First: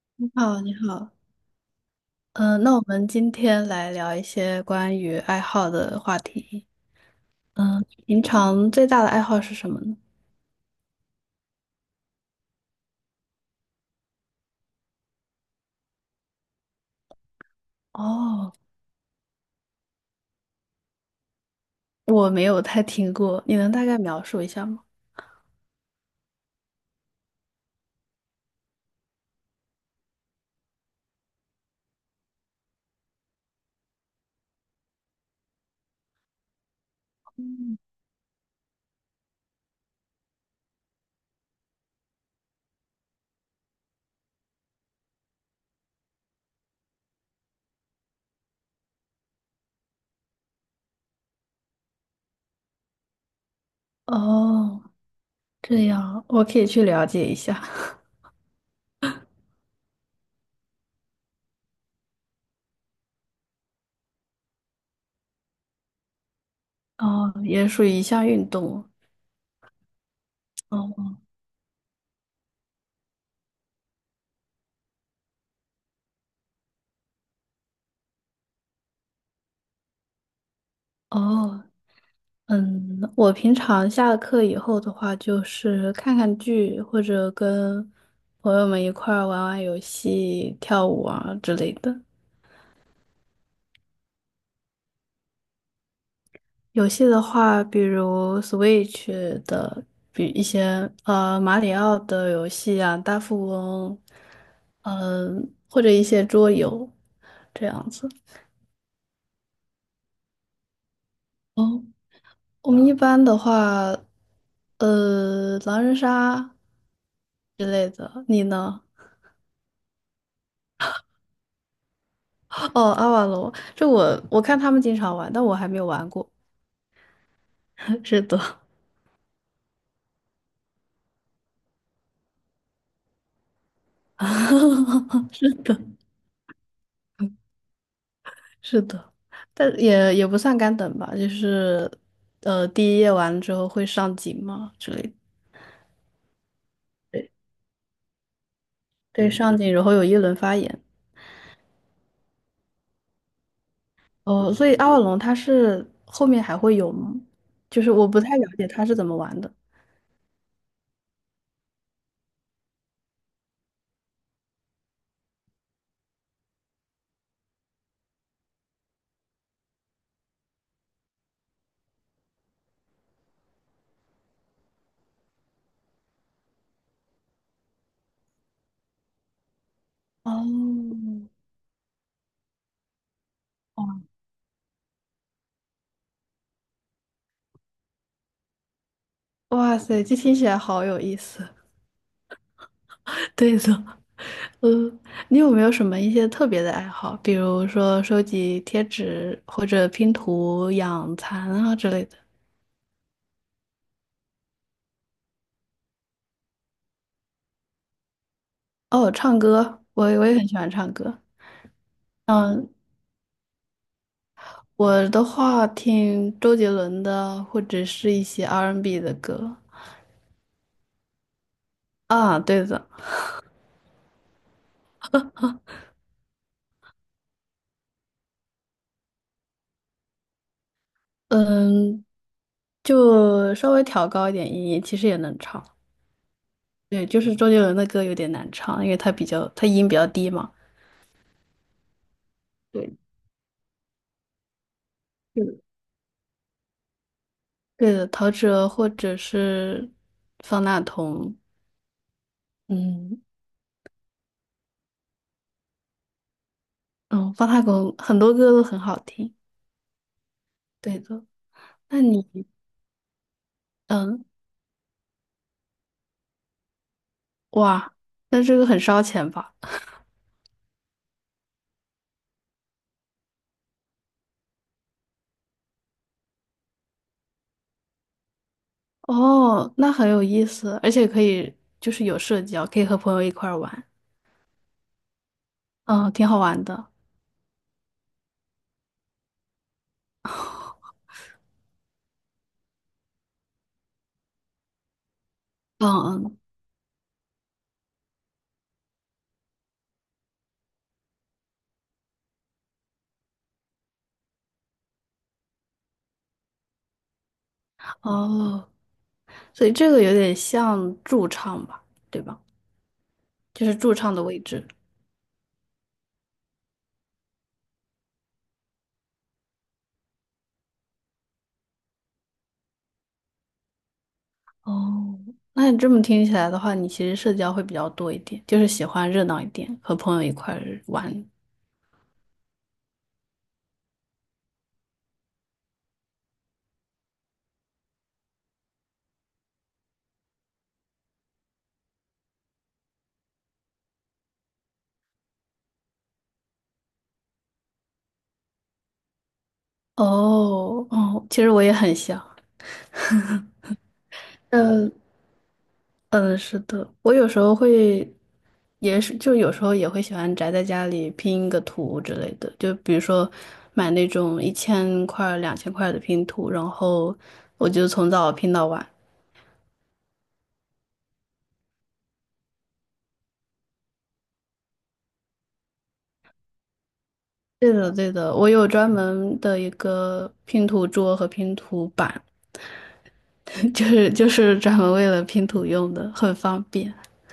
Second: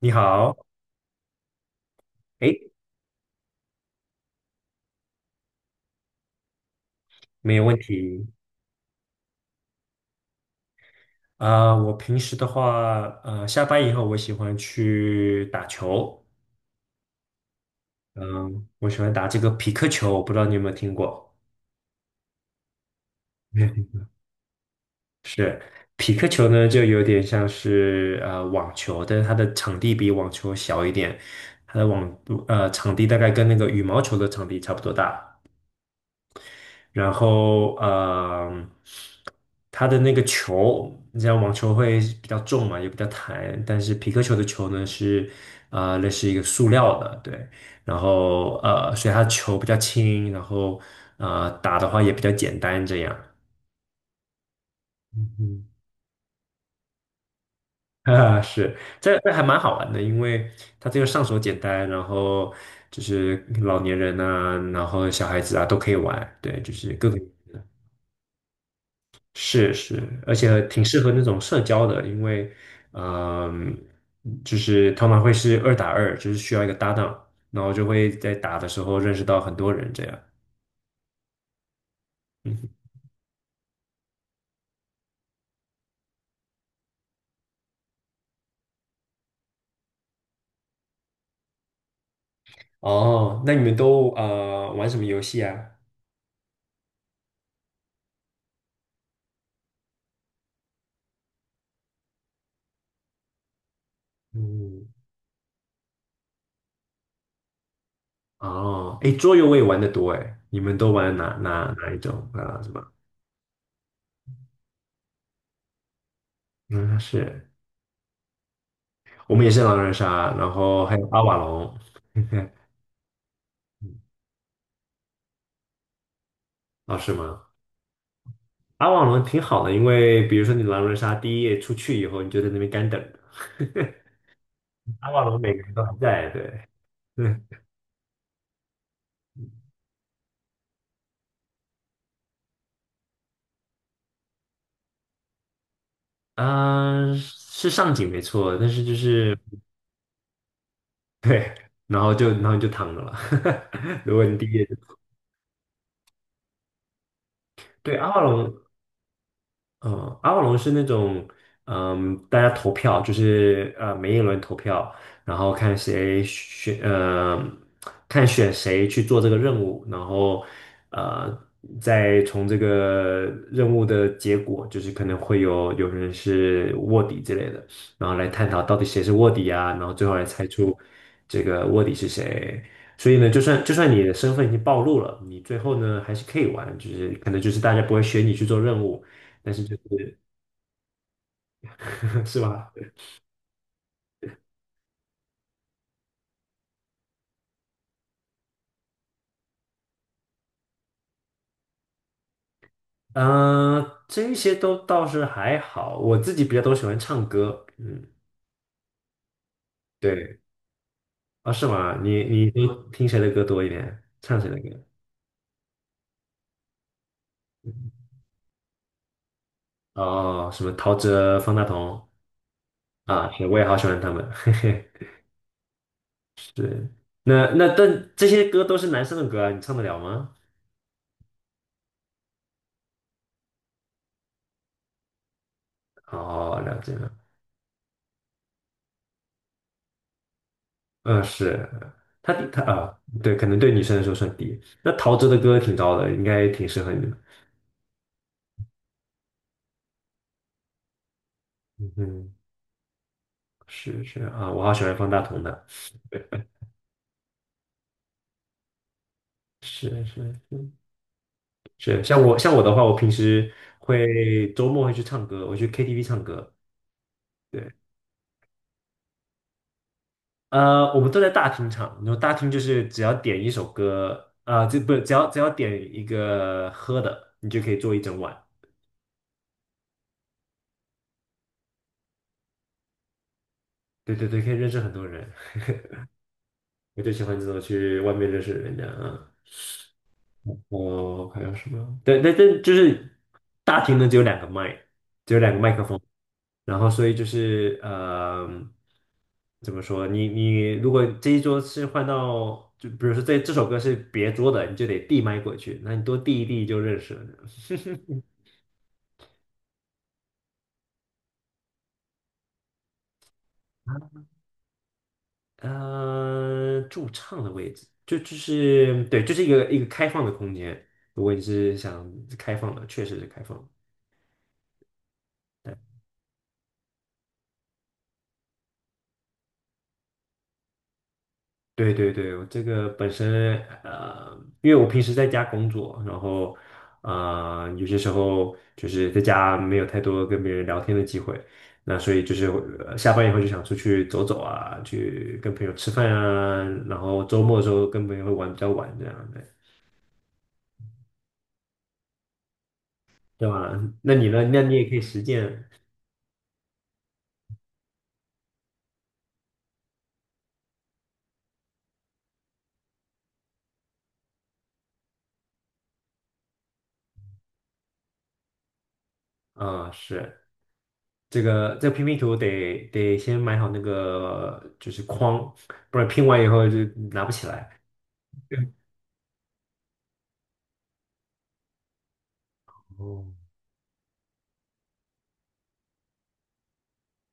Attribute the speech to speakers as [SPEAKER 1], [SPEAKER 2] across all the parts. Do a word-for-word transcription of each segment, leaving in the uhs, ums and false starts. [SPEAKER 1] 你好。
[SPEAKER 2] 好，你好，嗯，
[SPEAKER 1] 诶，
[SPEAKER 2] 那我们今天来聊一些关于爱好的话题。
[SPEAKER 1] 没有问
[SPEAKER 2] 嗯，平
[SPEAKER 1] 题。
[SPEAKER 2] 常最大的爱好是什么呢？
[SPEAKER 1] 啊、我平时的话，呃，下班以后我喜欢去打球。
[SPEAKER 2] 哦，
[SPEAKER 1] 嗯、我喜欢打这个匹克球，我不知道你有没有听过。
[SPEAKER 2] 我没有太听过，你能大概 描述一下吗？
[SPEAKER 1] 是匹克球呢，就有点像是呃网球，但是它的场地比网球小一点，它的网呃场地大概跟那个羽毛球的场地差不多大。然后
[SPEAKER 2] 嗯
[SPEAKER 1] 呃，它的那个球，你知道网球会比较重嘛，也比较弹，但是皮克球的球呢是呃类似一个塑料的，对，然后呃，所以它球比较轻，然后呃打的话也比较简单这样。
[SPEAKER 2] 哦，
[SPEAKER 1] 嗯。
[SPEAKER 2] 这 样，我可以去了解一下。
[SPEAKER 1] 啊，是，这这还蛮好玩的，因为它这个上手简单，然后就是老年人啊，然后小孩子啊都可以玩，对，就是各个。
[SPEAKER 2] 哦，也属于一项运动。
[SPEAKER 1] 是是，而且挺适合
[SPEAKER 2] 哦
[SPEAKER 1] 那种社交的，因为，嗯、就是他们会是二打二，就是需要一个搭档，然后就会在打的时候认识到很多人这样。
[SPEAKER 2] 哦，
[SPEAKER 1] 嗯哼。
[SPEAKER 2] 嗯，我平常下了课以后的话，就是看看剧，或者跟朋友们一块儿玩玩游戏、跳舞啊之类的。
[SPEAKER 1] 哦，那你们都呃玩什么游戏啊？
[SPEAKER 2] 游戏的话，比如 Switch 的，比一些呃马里奥的游戏啊，大富翁，
[SPEAKER 1] 嗯。
[SPEAKER 2] 嗯、或者一些桌游这样子。
[SPEAKER 1] 哦，哎，桌游我也玩的多哎，你们都玩哪哪
[SPEAKER 2] 哦，
[SPEAKER 1] 哪一种啊？什
[SPEAKER 2] 我
[SPEAKER 1] 么？
[SPEAKER 2] 们一般的话，呃，狼人杀
[SPEAKER 1] 嗯，是。
[SPEAKER 2] 之类的，你呢？
[SPEAKER 1] 我们也是狼人杀，然后还有阿瓦隆。
[SPEAKER 2] 哦，阿瓦罗，这我我看他们经常玩，但我还没有玩过。
[SPEAKER 1] 哦，是吗？
[SPEAKER 2] 是的，
[SPEAKER 1] 阿瓦龙挺好的，因为比如说你狼人杀第一夜出去以后，你就在那边干等着。阿瓦 龙
[SPEAKER 2] 是
[SPEAKER 1] 每个人
[SPEAKER 2] 的。
[SPEAKER 1] 都还在，对。 对，
[SPEAKER 2] 是的，但也也不算干等吧，就是呃，第一页完了之后会上警嘛之类的，
[SPEAKER 1] 啊，
[SPEAKER 2] 对
[SPEAKER 1] 是上井没错，但是就
[SPEAKER 2] 对，嗯
[SPEAKER 1] 是
[SPEAKER 2] 上警，然后有一轮发言。
[SPEAKER 1] 对，然后就然后你就躺着了。如果你第一
[SPEAKER 2] 哦，
[SPEAKER 1] 夜
[SPEAKER 2] 所
[SPEAKER 1] 就
[SPEAKER 2] 以阿瓦隆他是后面还会有吗？就是
[SPEAKER 1] 对。
[SPEAKER 2] 我
[SPEAKER 1] 阿
[SPEAKER 2] 不
[SPEAKER 1] 瓦
[SPEAKER 2] 太了
[SPEAKER 1] 隆
[SPEAKER 2] 解他是怎么玩的。
[SPEAKER 1] 嗯，阿瓦隆是那种，嗯，大家投票，就是呃，每一轮投票，然后看谁选，呃，看选谁去做这个任务，然后呃，再从这个任务的结果，就是可能会有有人是卧底之类的，然后来探讨到底谁是卧底啊，然后最后来猜出
[SPEAKER 2] 哦，
[SPEAKER 1] 这个卧底是谁。所以呢，就算就算你的身份已经暴露了，你最后呢还是可以玩，就是可能就是大家不会选你去做任务。但是就
[SPEAKER 2] 哇塞，这
[SPEAKER 1] 是
[SPEAKER 2] 听起来好有意思。
[SPEAKER 1] 是吧？
[SPEAKER 2] 对的，嗯，你有没有什么一些特别的爱好，比如说收集贴纸或者拼图、养蚕啊之类的？
[SPEAKER 1] 嗯、呃这些都倒是还好，我自己比较都喜欢唱歌，嗯，
[SPEAKER 2] 哦，唱歌，我我也
[SPEAKER 1] 对。
[SPEAKER 2] 很喜欢唱歌。
[SPEAKER 1] 啊，是吗？你你
[SPEAKER 2] 嗯，
[SPEAKER 1] 都听谁的歌多一点？唱谁的歌？
[SPEAKER 2] 我的话听周杰伦的，或者是一些 R and B n 的歌
[SPEAKER 1] 哦，什么陶喆、方大同。
[SPEAKER 2] 啊，对的，
[SPEAKER 1] 啊，是我也好喜欢他们。嘿嘿，是。那那但这些歌都是男生的歌啊，你唱得了吗？
[SPEAKER 2] 嗯，就稍微调高一点音域，其实也能唱。
[SPEAKER 1] 哦，了解
[SPEAKER 2] 对，
[SPEAKER 1] 了，
[SPEAKER 2] 就是周杰伦的歌有点难唱，因为他比较他音比较低嘛。
[SPEAKER 1] 嗯，是。他他
[SPEAKER 2] 对，
[SPEAKER 1] 啊，对，可能对女生来说算低。那陶喆的
[SPEAKER 2] 是
[SPEAKER 1] 歌
[SPEAKER 2] 的
[SPEAKER 1] 挺高的，应该挺适合你的。
[SPEAKER 2] 对的，陶喆或者是方大同，
[SPEAKER 1] 嗯，
[SPEAKER 2] 嗯
[SPEAKER 1] 是是啊，我好喜欢方大同的，
[SPEAKER 2] 嗯，方大同很多歌都很好听。
[SPEAKER 1] 是是是。
[SPEAKER 2] 对的，那
[SPEAKER 1] 是，像
[SPEAKER 2] 你
[SPEAKER 1] 我像我的话，我平时
[SPEAKER 2] 嗯
[SPEAKER 1] 会周末会去唱歌，我去 K T V 唱歌。对，
[SPEAKER 2] 哇，那这个很烧钱吧？
[SPEAKER 1] 呃，我们都在大厅唱，然后大厅就是只要点一首歌，啊、这不只要只要点一个喝的，你就可以坐一整晚。
[SPEAKER 2] 哦，那很有意思，而且可以就是有社交，可以和朋友一块儿玩，
[SPEAKER 1] 对对对，可以认识很多人，
[SPEAKER 2] 嗯，挺好玩的。
[SPEAKER 1] 我就喜欢这种去外面认识人的。啊。我还有什么？对，那这就是大厅呢，只有两个麦，
[SPEAKER 2] 嗯嗯，
[SPEAKER 1] 然后所以就是呃，怎么说？你你如果这一桌是换到，就比如说这这首歌是别桌的，你就得递麦过去，那你多递一递就认识了。
[SPEAKER 2] 哦，所以这个有点像驻唱吧，对吧？就是驻唱的位置。
[SPEAKER 1] 呃，驻唱的位置，就就是对，就是一个一个开放的空间。如果你是想开放的，确实是开放的。
[SPEAKER 2] 哦，那你这么听起来的话，你其实社交会比较多一点，就是喜欢热闹一点，和朋友一块儿玩。
[SPEAKER 1] 对对对，我这个本身呃，因为我平时在家工作，然后呃，有些时候就是在家没有太多跟别人聊天的机会，那所以就是呃下班以后就想出去走走啊，去跟朋友吃饭啊，然后周末的时候跟朋友会玩比较晚这样的，
[SPEAKER 2] 哦哦，其实我也很像。
[SPEAKER 1] 对吧？那你呢？那你也可以实践。
[SPEAKER 2] 嗯，是的，我有时候会，也是就有时候也会喜欢宅在家里拼一个图之类的，就比如说买那种一千块两千块的拼图，然后我就从早拼到晚。
[SPEAKER 1] 啊，是。这个这个拼拼图得得先买好那个就是框，不然拼完以后就拿不起
[SPEAKER 2] 对
[SPEAKER 1] 来。
[SPEAKER 2] 的，对的，我
[SPEAKER 1] 对。
[SPEAKER 2] 有专门的一个拼图桌和拼图板，
[SPEAKER 1] 哦，
[SPEAKER 2] 就是就是专门为了拼图用的，很方便。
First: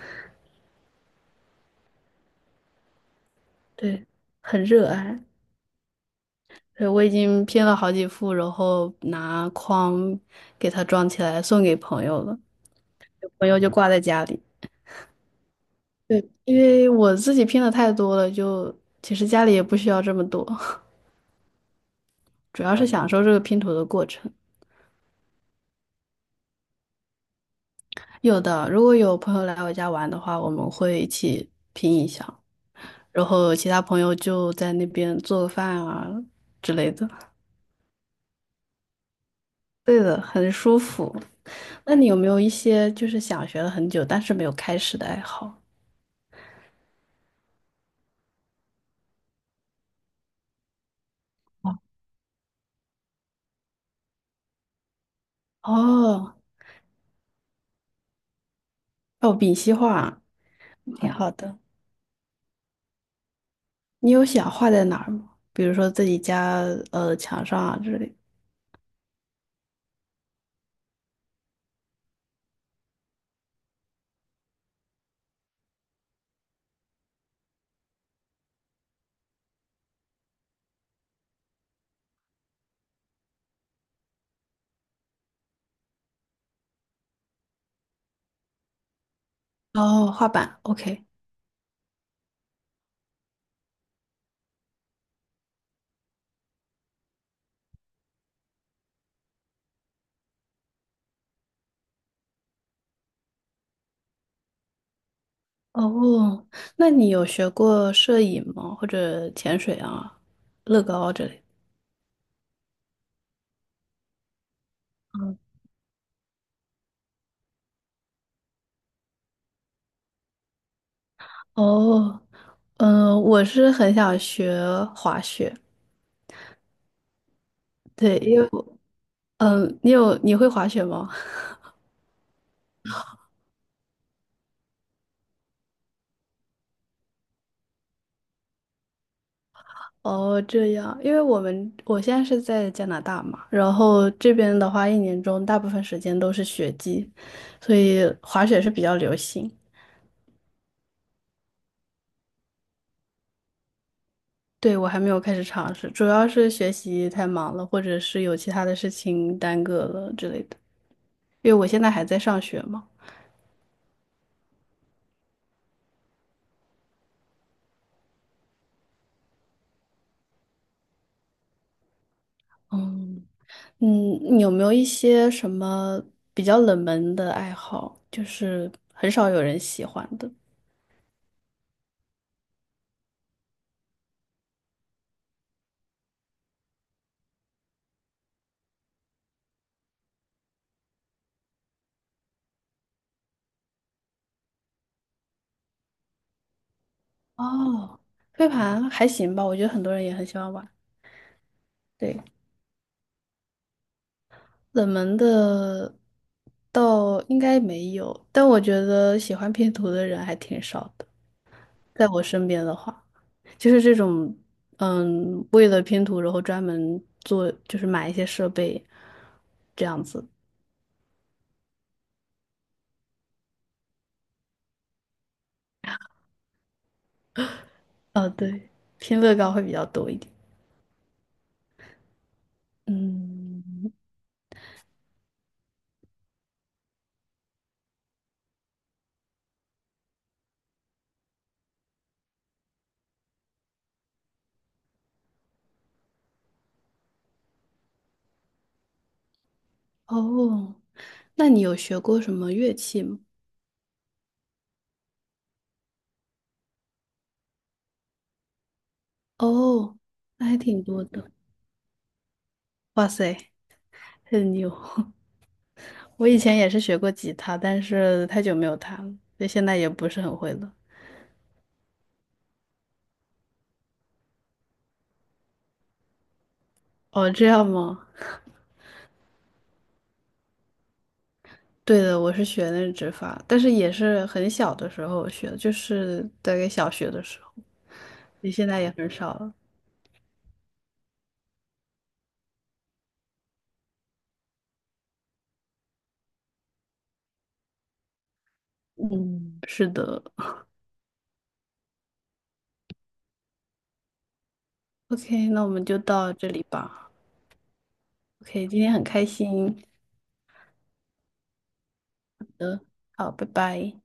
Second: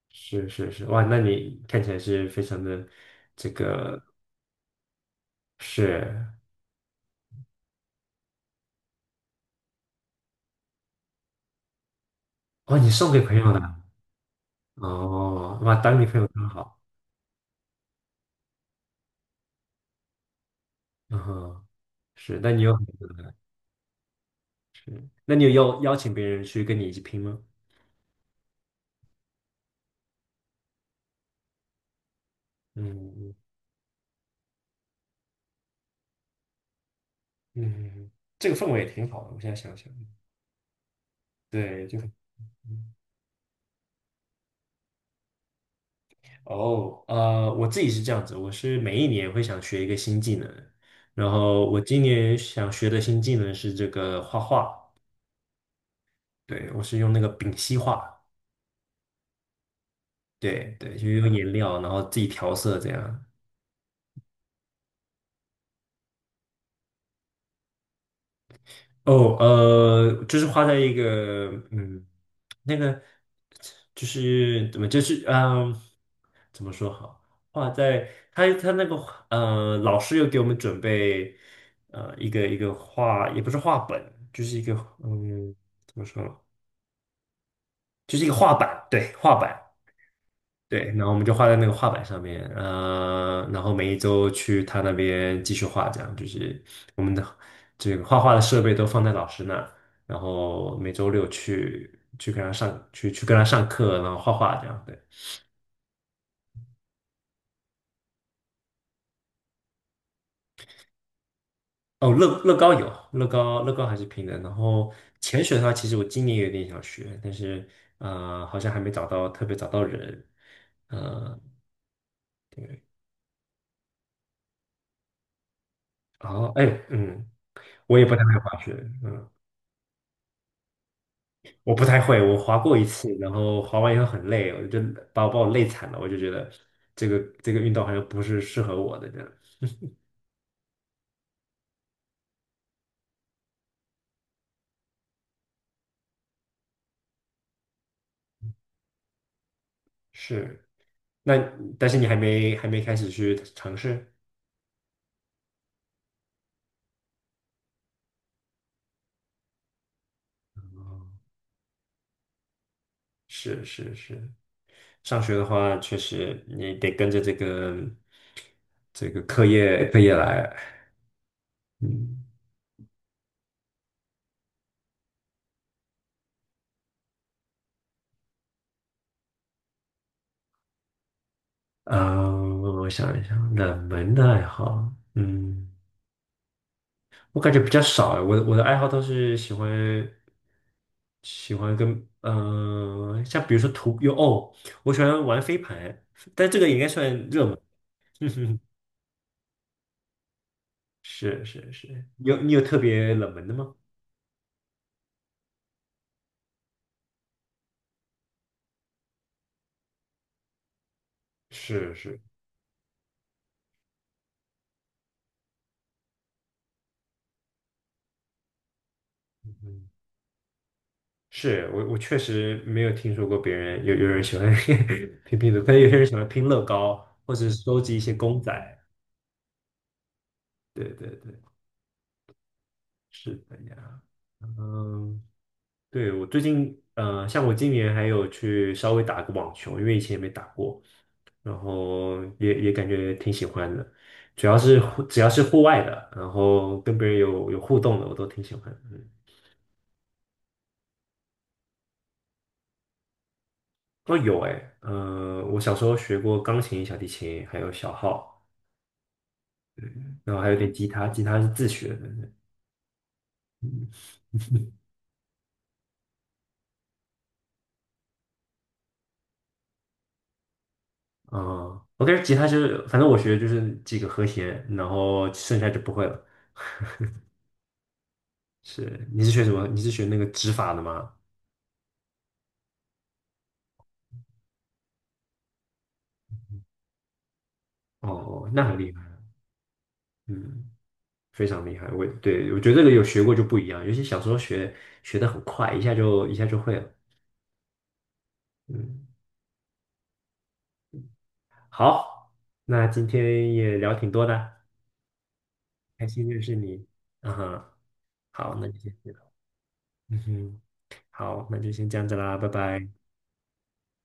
[SPEAKER 1] 是是是，哇，那你看起来是非常的这个。
[SPEAKER 2] 对，很热爱。
[SPEAKER 1] 是，
[SPEAKER 2] 对，我已经拼了好几副，然后拿框给它装起来送给朋友了。
[SPEAKER 1] 哦，你送给朋
[SPEAKER 2] 朋
[SPEAKER 1] 友的
[SPEAKER 2] 友就
[SPEAKER 1] 啊。
[SPEAKER 2] 挂在家里。
[SPEAKER 1] 哦，哇，当你朋友
[SPEAKER 2] 对，
[SPEAKER 1] 真
[SPEAKER 2] 因
[SPEAKER 1] 好，
[SPEAKER 2] 为我自己拼的太多了，就其实家里也不需要这么多，
[SPEAKER 1] 嗯哼。是，那你
[SPEAKER 2] 主
[SPEAKER 1] 有
[SPEAKER 2] 要
[SPEAKER 1] 很
[SPEAKER 2] 是
[SPEAKER 1] 多
[SPEAKER 2] 享受这
[SPEAKER 1] 的。
[SPEAKER 2] 个拼图的过程。
[SPEAKER 1] 那你有邀邀请别人去跟你一起拼吗？
[SPEAKER 2] 有的，如果有朋友来我家玩的话，我们会一起拼一下，
[SPEAKER 1] 嗯
[SPEAKER 2] 然
[SPEAKER 1] 嗯，
[SPEAKER 2] 后其他朋友就在那边做个饭啊之类的。
[SPEAKER 1] 嗯嗯嗯。这个氛围也挺好的，我现在想想，
[SPEAKER 2] 对的，很舒服。
[SPEAKER 1] 对，
[SPEAKER 2] 那
[SPEAKER 1] 就
[SPEAKER 2] 你
[SPEAKER 1] 很。
[SPEAKER 2] 有没有一些就是想学了很久但是没有开始的爱好？
[SPEAKER 1] 哦，呃，我自己是这样子，我是每一年会想学一个新技能，然后我今年想学的新技能是这个画画。
[SPEAKER 2] 哦，
[SPEAKER 1] 对，我是用那个丙烯画。
[SPEAKER 2] 哦，丙烯画，
[SPEAKER 1] 对对，就
[SPEAKER 2] 挺好
[SPEAKER 1] 用颜
[SPEAKER 2] 的。
[SPEAKER 1] 料，然后自己调色这样。
[SPEAKER 2] 你有想画在哪儿吗？比如说自己家呃墙上啊之类的。
[SPEAKER 1] 哦，呃，就是画在一个，嗯，那个就是怎么，就是嗯，怎么说好？画在他他那个呃，老师又给我们准备呃一个一个画，也不是画本，就是一个嗯，怎么说呢？就是一个画板，对，画板。
[SPEAKER 2] 哦，画板
[SPEAKER 1] 对，然
[SPEAKER 2] ，OK。
[SPEAKER 1] 后我们就画在那个画板上面，呃，然后每一周去他那边继续画，这样就是我们的这个画画的设备都放在老师那儿，然后每周六去去跟他上去去跟他上课，然后画画这样。对，
[SPEAKER 2] 哦，那你有学过摄影吗？或者潜水啊、乐高之类的
[SPEAKER 1] 哦，乐乐高有。乐高，乐高还是平的。然后
[SPEAKER 2] 嗯。
[SPEAKER 1] 潜水的话，其实我今年有点想学，但是呃，好像还没找到特别找到人，呃，
[SPEAKER 2] 哦，嗯，我是很想学滑雪。
[SPEAKER 1] 然后哎，嗯，我也不
[SPEAKER 2] 对，
[SPEAKER 1] 太会
[SPEAKER 2] 因为
[SPEAKER 1] 滑雪，
[SPEAKER 2] 我，
[SPEAKER 1] 嗯。
[SPEAKER 2] 嗯，你有你会滑雪吗？
[SPEAKER 1] 我不太会，我滑过一次，然后滑完以后很累，我就把我把我累惨了，我就觉得这个这个运动好像不是适合我的这样。
[SPEAKER 2] 哦，这样，因为我们我现在是在加拿大嘛，然后这边的话，一年中大部分时间都是雪季，所以滑雪是比较流行。
[SPEAKER 1] 是，那但是你还没还没开始去尝试。
[SPEAKER 2] 对，我还没有开始尝试，主要是学习太忙了，或者是有其他的事情耽搁了之类的。因为我现在还在上学嘛。
[SPEAKER 1] 是是是。上学的话，确实你得跟着这个这个课业课业来。嗯，
[SPEAKER 2] 嗯，嗯，你有没有一些什么比较冷门的爱好，就是很少有人喜欢的？
[SPEAKER 1] 啊、我想一想，冷门的爱好，嗯。我感觉比较少哎，我的我的爱好都是喜欢喜欢跟嗯、呃像比如说徒有哦，我喜欢玩飞盘，但这个也应该算热门。
[SPEAKER 2] 哦，飞 盘还行吧，我觉得很多人也很喜欢玩。
[SPEAKER 1] 是是是。
[SPEAKER 2] 对，
[SPEAKER 1] 有，你有特别冷门的吗？
[SPEAKER 2] 冷门的倒应该没有，但我觉得喜欢拼图的人还挺少的，
[SPEAKER 1] 是
[SPEAKER 2] 在
[SPEAKER 1] 是，
[SPEAKER 2] 我身边的话。就是这种，嗯，为了拼图，然后专门做，就是买一些设备，这
[SPEAKER 1] 嗯，
[SPEAKER 2] 样子。
[SPEAKER 1] 是我我确实没有听说过别人有有人喜欢 拼拼图，可能有些人喜欢拼乐高，或者收集一些
[SPEAKER 2] 呃，
[SPEAKER 1] 公仔。
[SPEAKER 2] 对，拼乐高会比较多一点。
[SPEAKER 1] 对对对，是的
[SPEAKER 2] 嗯，
[SPEAKER 1] 呀，嗯。对，我最近，呃，像我今年还有去稍微打个网球，因为以前也没打过，然后也也感觉挺喜欢的，主要是户只要是户外的，然后跟别人有有互动的，我都挺喜欢的。嗯，
[SPEAKER 2] 哦，那你有学过什么乐器吗？
[SPEAKER 1] 哦，有哎，呃，我小时候学过钢琴、小提琴，还有小号，
[SPEAKER 2] 哦，
[SPEAKER 1] 然后
[SPEAKER 2] 那
[SPEAKER 1] 还有
[SPEAKER 2] 还
[SPEAKER 1] 点
[SPEAKER 2] 挺
[SPEAKER 1] 吉
[SPEAKER 2] 多
[SPEAKER 1] 他，吉
[SPEAKER 2] 的。
[SPEAKER 1] 他是自学的。
[SPEAKER 2] 哇塞，
[SPEAKER 1] 嗯，
[SPEAKER 2] 很牛！我以前也是学过吉他，但是太久没有弹了，所以现在也不是很会了。
[SPEAKER 1] 哦，o k 吉他就是反正我学的就是几个和弦，然后剩下就不会了。
[SPEAKER 2] 哦，这样吗？
[SPEAKER 1] 是，你是学什么？你是学那个指法的吗？
[SPEAKER 2] 对的，我是学那指法，但是也是很小的时候学的，就是大概小学的时候。
[SPEAKER 1] 哦，
[SPEAKER 2] 你
[SPEAKER 1] 那
[SPEAKER 2] 现
[SPEAKER 1] 很
[SPEAKER 2] 在也
[SPEAKER 1] 厉
[SPEAKER 2] 很
[SPEAKER 1] 害。
[SPEAKER 2] 少了。
[SPEAKER 1] 嗯，非常厉害。我对我觉得这个有学过就不一样，尤其小时候学学的很快，一下就一下就会了。嗯，
[SPEAKER 2] 嗯，是的
[SPEAKER 1] 好，那今天也聊挺多的，
[SPEAKER 2] ，OK，那我们就
[SPEAKER 1] 开心
[SPEAKER 2] 到
[SPEAKER 1] 认
[SPEAKER 2] 这
[SPEAKER 1] 识
[SPEAKER 2] 里
[SPEAKER 1] 你。
[SPEAKER 2] 吧。
[SPEAKER 1] 嗯哼，好，那
[SPEAKER 2] OK，
[SPEAKER 1] 就
[SPEAKER 2] 今天
[SPEAKER 1] 先
[SPEAKER 2] 很
[SPEAKER 1] 这样。
[SPEAKER 2] 开心，
[SPEAKER 1] 嗯哼，好，那就先这样子啦，拜拜。
[SPEAKER 2] 好，拜拜。